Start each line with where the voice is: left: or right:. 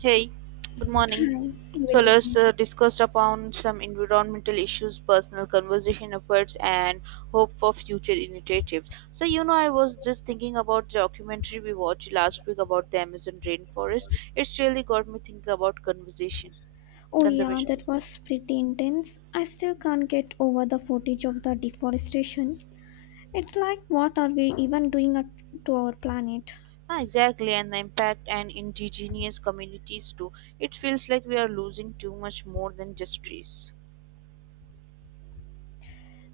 right: Hey, good morning. So
left: Very
right: let's
left: good.
right: discuss upon some environmental issues, personal conversation efforts, and hope for future initiatives. I was just thinking about the documentary we watched last week about the Amazon rainforest. It's really got me thinking about conversation
left: Oh yeah,
right: conservation.
left: that was pretty intense. I still can't get over the footage of the deforestation. It's like what are we even doing to our planet?
right: Ah, exactly, and the impact and indigenous communities too. It feels like we are losing too much more than just trees.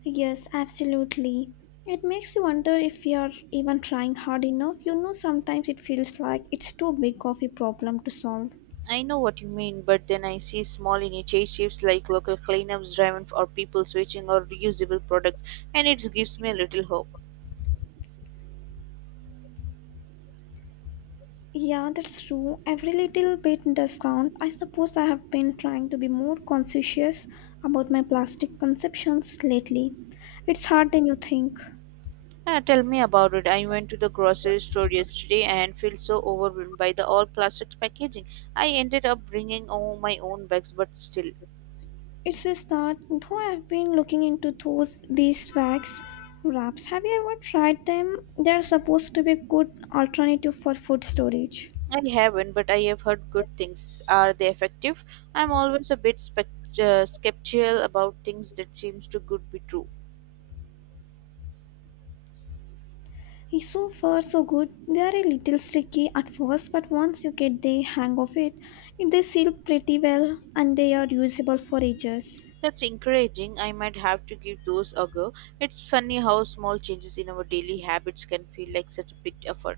left: Yes, absolutely. It makes you wonder if we are even trying hard enough. You know, sometimes it feels like it's too big of a problem to solve.
right: I know what you mean, but then I see small initiatives like local cleanups, driven or people switching or reusable products, and it gives me a little hope.
left: Yeah, that's true. Every little bit does count. I suppose I have been trying to be more conscientious about my plastic consumptions lately. It's harder than you think.
right: Ah, tell me about it. I went to the grocery store yesterday and felt so overwhelmed by the all plastic packaging. I ended up bringing all my own bags, but still.
left: It's just that though I've been looking into those beeswax wraps. Have you ever tried them? They're supposed to be a good alternative for food storage.
right: I haven't, but I have heard good things. Are they effective? I'm always a bit skeptical about things that seems too good be true.
left: So far, so good. They are a little sticky at first, but once you get the hang of it, they seal pretty well and they are usable for ages.
right: That's encouraging. I might have to give those a go. It's funny how small changes in our daily habits can feel like such a big effort.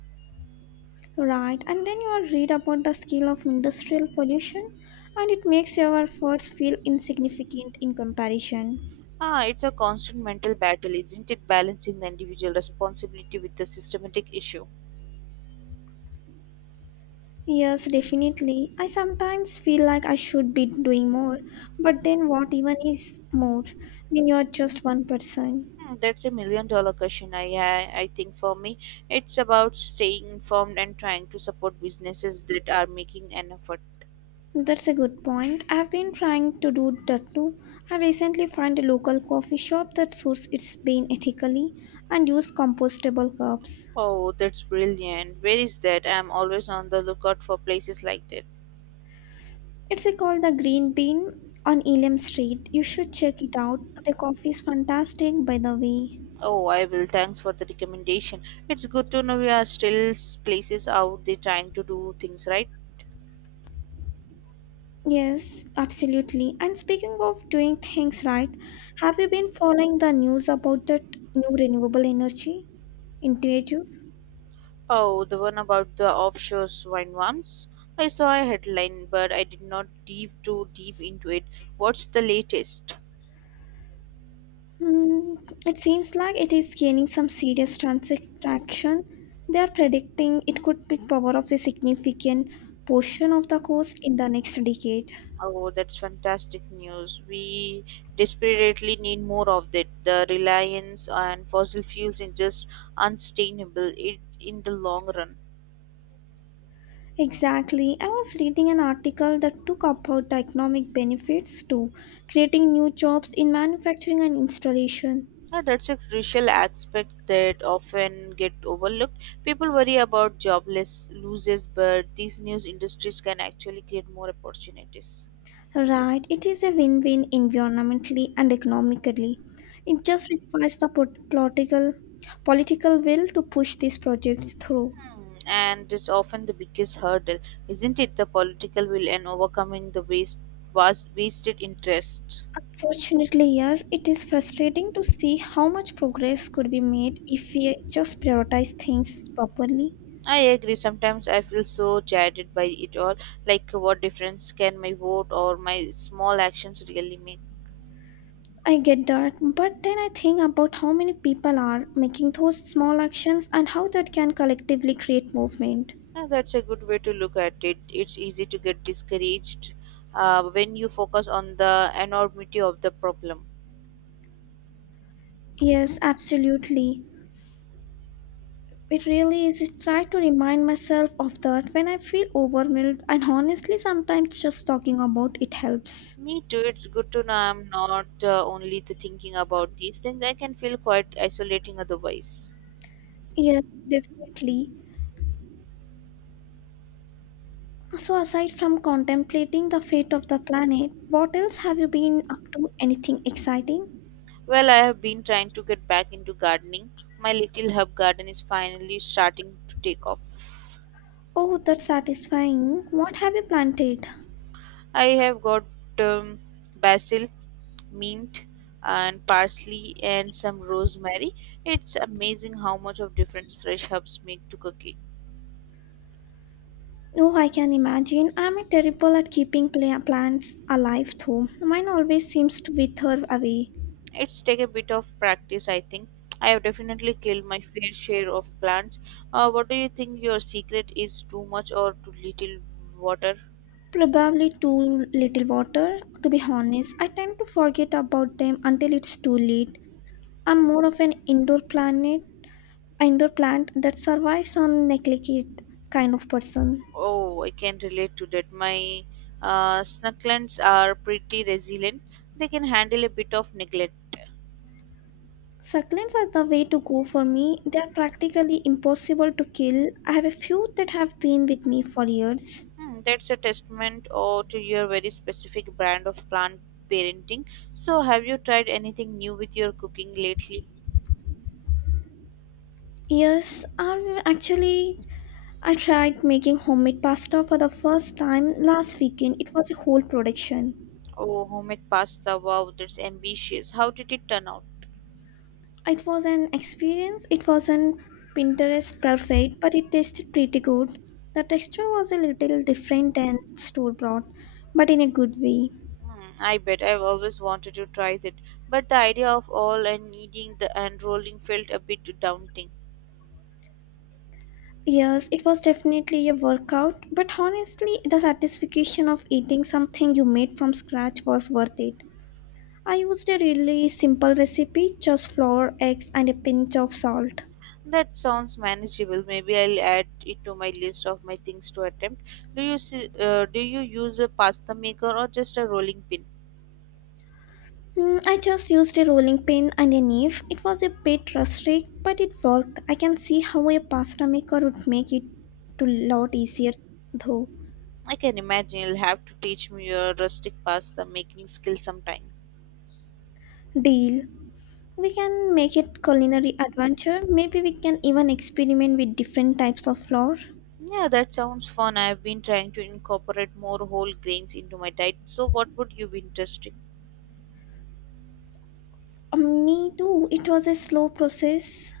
left: Right, and then you all read about the scale of industrial pollution, and it makes your efforts feel insignificant in comparison.
right: Ah, it's a constant mental battle, isn't it? Balancing the individual responsibility with the systematic issue.
left: Yes, definitely. I sometimes feel like I should be doing more, but then what even is more when you're just one person?
right: Hmm, that's a million dollar question. I think for me, it's about staying informed and trying to support businesses that are making an effort.
left: That's a good point. I've been trying to do that too. I recently found a local coffee shop that sources its bean ethically and use compostable cups.
right: Oh, that's brilliant. Where is that? I'm always on the lookout for places like that.
left: It's called the Green Bean on Elam Street. You should check it out. The coffee is fantastic, by the way.
right: Oh, I will. Thanks for the recommendation. It's good to know we are still places out there trying to do things right.
left: Yes, absolutely. And speaking of doing things right, have you been following the news about that new renewable energy initiative?
right: Oh, the one about the offshore wind farms. I saw a headline, but I did not dive too deep into it. What's the latest?
left: Hmm, it seems like it is gaining some serious traction. They are predicting it could be power of a significant portion of the coast in the next decade.
right: Oh, that's fantastic news. We desperately need more of that. The reliance on fossil fuels is just unsustainable it, in the long run.
left: Exactly. I was reading an article that took about the economic benefits to creating new jobs in manufacturing and installation.
right: Yeah, that's a crucial aspect that often get overlooked. People worry about jobless losses, but these new industries can actually create more opportunities.
left: Right, it is a win win environmentally and economically. It just requires the political will to push these projects through.
right: Hmm. And it's often the biggest hurdle, isn't it? The political will and overcoming the wasted interest.
left: Unfortunately, yes, it is frustrating to see how much progress could be made if we just prioritize things properly.
right: I agree. Sometimes I feel so jaded by it all. Like, what difference can my vote or my small actions really make?
left: I get that, but then I think about how many people are making those small actions and how that can collectively create movement.
right: Yeah, that's a good way to look at it. It's easy to get discouraged when you focus on the enormity of the problem.
left: Yes, absolutely. It really is. I try to remind myself of that when I feel overwhelmed, and honestly, sometimes just talking about it helps.
right: Me too. It's good to know I'm not only the thinking about these things. I can feel quite isolating otherwise.
left: Yes, definitely. So, aside from contemplating the fate of the planet, what else have you been up to? Anything exciting?
right: Well, I have been trying to get back into gardening. My little herb garden is finally starting to take off.
left: Oh, that's satisfying. What have you planted?
right: I have got um, basil, mint, and parsley, and some rosemary. It's amazing how much of difference fresh herbs make to cooking.
left: Oh, I can imagine. I'm terrible at keeping plants alive, though. Mine always seems to wither away.
right: It's take a bit of practice, I think. I have definitely killed my fair share of plants. What do you think your secret is, too much or too little water?
left: Probably too little water. To be honest, I tend to forget about them until it's too late. I'm more of an indoor plant that survives on neglected kind of person.
right: Oh, I can relate to that. My snucklands are pretty resilient. They can handle a bit of neglect.
left: Succulents are the way to go for me. They are practically impossible to kill. I have a few that have been with me for years.
right: Hmm, that's a testament or to your very specific brand of plant parenting. So, have you tried anything new with your cooking lately?
left: Yes. I tried making homemade pasta for the first time last weekend. It was a whole production.
right: Oh, homemade pasta. Wow, that's ambitious. How did it turn out?
left: It was an experience. It wasn't Pinterest perfect, but it tasted pretty good. The texture was a little different than store bought, but in a good way.
right: Hmm, I bet I've always wanted to try that, but the idea of all and kneading the and rolling felt a bit daunting.
left: Yes, it was definitely a workout, but honestly, the satisfaction of eating something you made from scratch was worth it. I used a really simple recipe just flour, eggs, and a pinch of salt.
right: That sounds manageable. Maybe I'll add it to my list of my things to attempt. Do you use a pasta maker or just a rolling pin?
left: Hmm, I just used a rolling pin and a knife. It was a bit rustic, but it worked. I can see how a pasta maker would make it a lot easier, though.
right: I can imagine you'll have to teach me your rustic pasta making skill sometime.
left: Deal. We can make it culinary adventure. Maybe we can even experiment with different types of flour.
right: Yeah, that sounds fun. I've been trying to incorporate more whole grains into my diet. So, what would you be interested?
left: Me too. It was a slow process,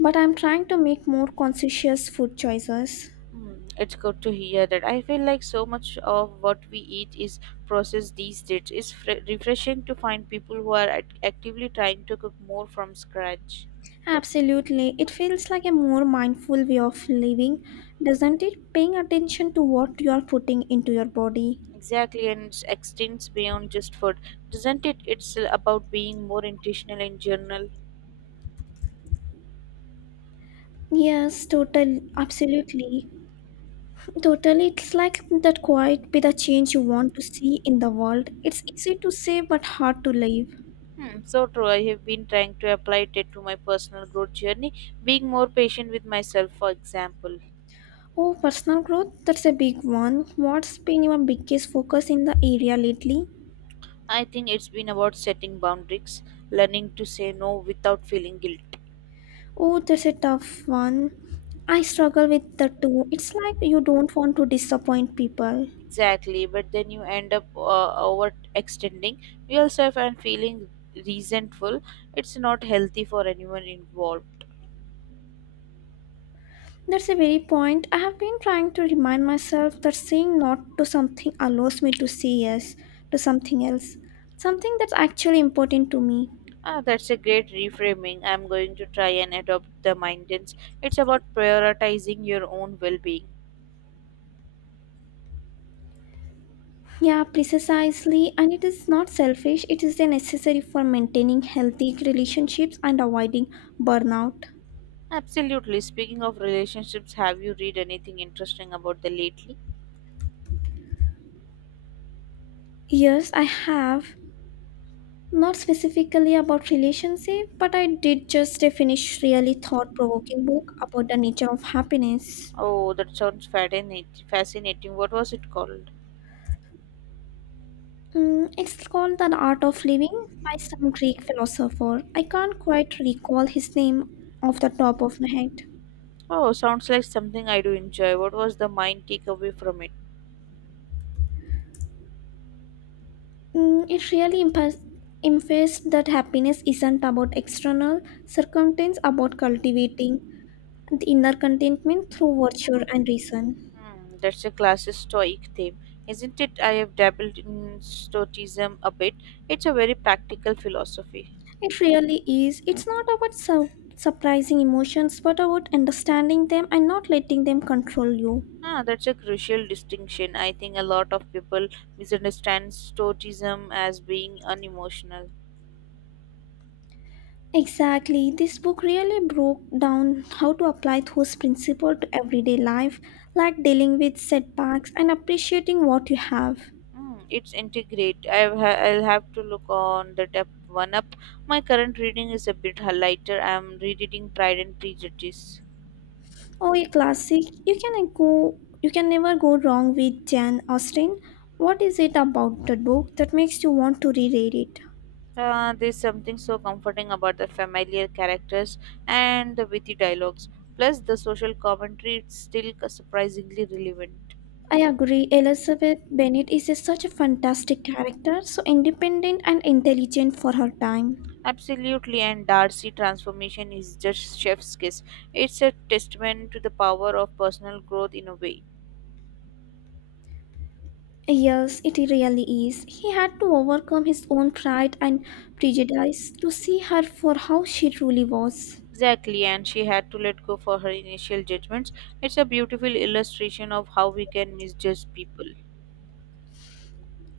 left: but I'm trying to make more conscious food choices.
right: Hmm, it's good to hear that. I feel like so much of what we eat is processed these days. It's refreshing to find people who are actively trying to cook more from scratch.
left: Absolutely. It feels like a more mindful way of living, doesn't it? Paying attention to what you are putting into your body.
right: Exactly, and it extends beyond just food, doesn't it? It's about being more intentional in general.
left: Yes, totally. Absolutely. Totally. It's like that quiet be the change you want to see in the world. It's easy to say but hard to live.
right: Hmm, so true. I have been trying to apply it to my personal growth journey, being more patient with myself, for example.
left: Oh, personal growth, that's a big one. What's been your biggest focus in the area lately?
right: I think it's been about setting boundaries, learning to say no without feeling guilty.
left: Oh, that's a tough one. I struggle with the two. It's like you don't want to disappoint people.
right: Exactly, but then you end up overextending yourself and feeling resentful. It's not healthy for anyone involved.
left: That's a very point. I have been trying to remind myself that saying not to something allows me to say yes to something else, something that's actually important to me.
right: Ah, that's a great reframing. I'm going to try and adopt the mindset. It's about prioritizing your own well-being.
left: Yeah, precisely. And it is not selfish, it is necessary for maintaining healthy relationships and avoiding burnout.
right: Absolutely. Speaking of relationships, have you read anything interesting about the lately?
left: Yes, I have. Not specifically about relationship, but I did just finish really thought provoking book about the nature of happiness.
right: Oh, that sounds fascinating. Fascinating. What was it called?
left: Mm, it's called The Art of Living by some Greek philosopher. I can't quite recall his name off the top of my head.
right: Oh, sounds like something I do enjoy. What was the mind takeaway from it?
left: Mm, it really emphasized that happiness isn't about external circumstance, about cultivating the inner contentment through virtue and reason.
right: Hmm, that's a classic Stoic theme, isn't it? I have dabbled in Stoicism a bit. It's a very practical philosophy.
left: It really is. It's not about surprising emotions, but about understanding them and not letting them control you.
right: Ah, that's a crucial distinction. I think a lot of people misunderstand Stoicism as being unemotional.
left: Exactly. This book really broke down how to apply those principles to everyday life, like dealing with setbacks and appreciating what you have.
right: Hmm, it's integrate. I'll have to look on the depth one up. My current reading is a bit lighter. I'm rereading Pride and Prejudice.
left: Oh, a classic. You can never go wrong with Jane Austen. What is it about that book that makes you want to reread it?
right: There's something so comforting about the familiar characters and the witty dialogues. Plus, the social commentary it's still surprisingly relevant.
left: I agree. Elizabeth Bennet is such a fantastic character, so independent and intelligent for her time.
right: Absolutely, and Darcy transformation is just chef's kiss. It's a testament to the power of personal growth in a way.
left: Yes, it really is. He had to overcome his own pride and prejudice to see her for how she truly was.
right: Exactly, and she had to let go for her initial judgments. It's a beautiful illustration of how we can misjudge people.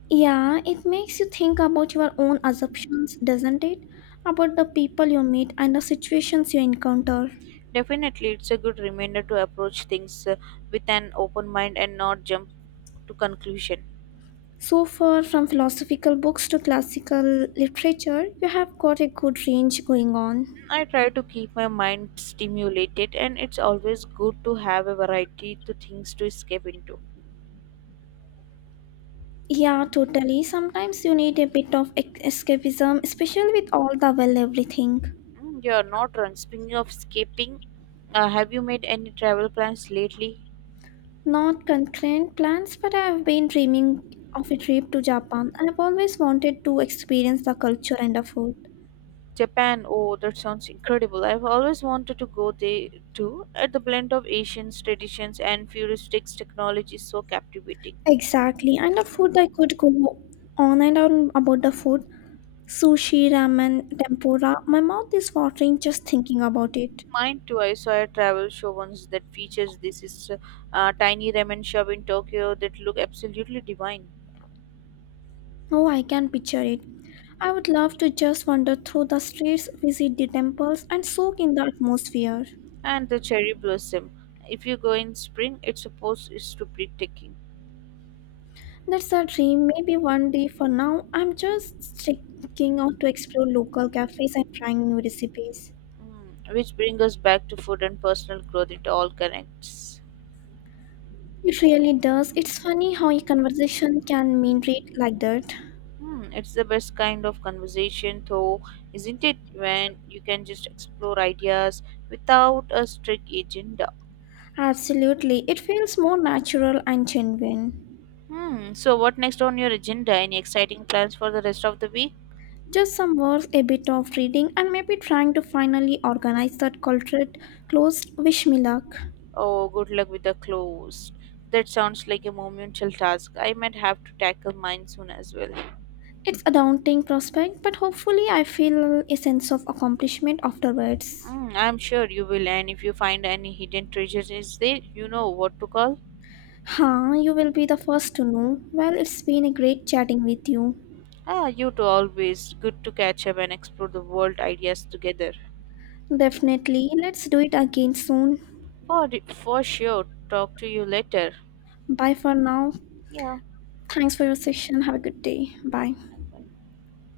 left: Yeah, it makes you think about your own assumptions, doesn't it? About the people you meet and the situations you encounter.
right: Definitely, it's a good reminder to approach things with an open mind and not jump to conclusion.
left: So far, from philosophical books to classical literature, you have got a good range going on.
right: I try to keep my mind stimulated, and it's always good to have a variety to things to escape into.
left: Yeah, totally. Sometimes you need a bit of escapism, especially with all the well everything.
right: Mm, you are not run. Speaking of escaping, have you made any travel plans lately?
left: Not concrete plans, but I have been dreaming of a trip to Japan. I have always wanted to experience the culture and the food.
right: Japan, oh, that sounds incredible. I've always wanted to go there too. At the blend of Asian traditions and futuristics technology is so captivating.
left: Exactly, and the food I could go on and on about the food. Sushi, ramen, tempura. My mouth is watering just thinking about it.
right: Mine too. I saw a travel show once that features this is tiny ramen shop in Tokyo that look absolutely divine.
left: Oh, I can picture it. I would love to just wander through the streets, visit the temples, and soak in the atmosphere.
right: And the cherry blossom. If you go in spring, it's supposed is to be ticking.
left: That's a dream. Maybe one day for now, I'm just checking out to explore local cafes and trying new recipes.
right: Mm, which brings us back to food and personal growth. It all connects.
left: It really does. It's funny how a conversation can mean read like that.
right: Hmm, it's the best kind of conversation, though, isn't it? When you can just explore ideas without a strict agenda.
left: Absolutely. It feels more natural and genuine.
right: Hmm. So, what next on your agenda? Any exciting plans for the rest of the week?
left: Just some words, a bit of reading, and maybe trying to finally organize that cultured closed. Wish me luck.
right: Oh, good luck with the close. That sounds like a monumental task. I might have to tackle mine soon as well.
left: It's a daunting prospect, but hopefully, I feel a sense of accomplishment afterwards.
right: Mm, I'm sure you will, and if you find any hidden treasures, is there, you know what to call?
left: Huh, you will be the first to know. Well, it's been a great chatting with you.
right: Ah, you two always good to catch up and explore the world ideas together.
left: Definitely. Let's do it again soon.
right: For for sure. Talk to you later.
left: Bye for now.
right: Yeah.
left: Thanks for your session. Have a good day. Bye.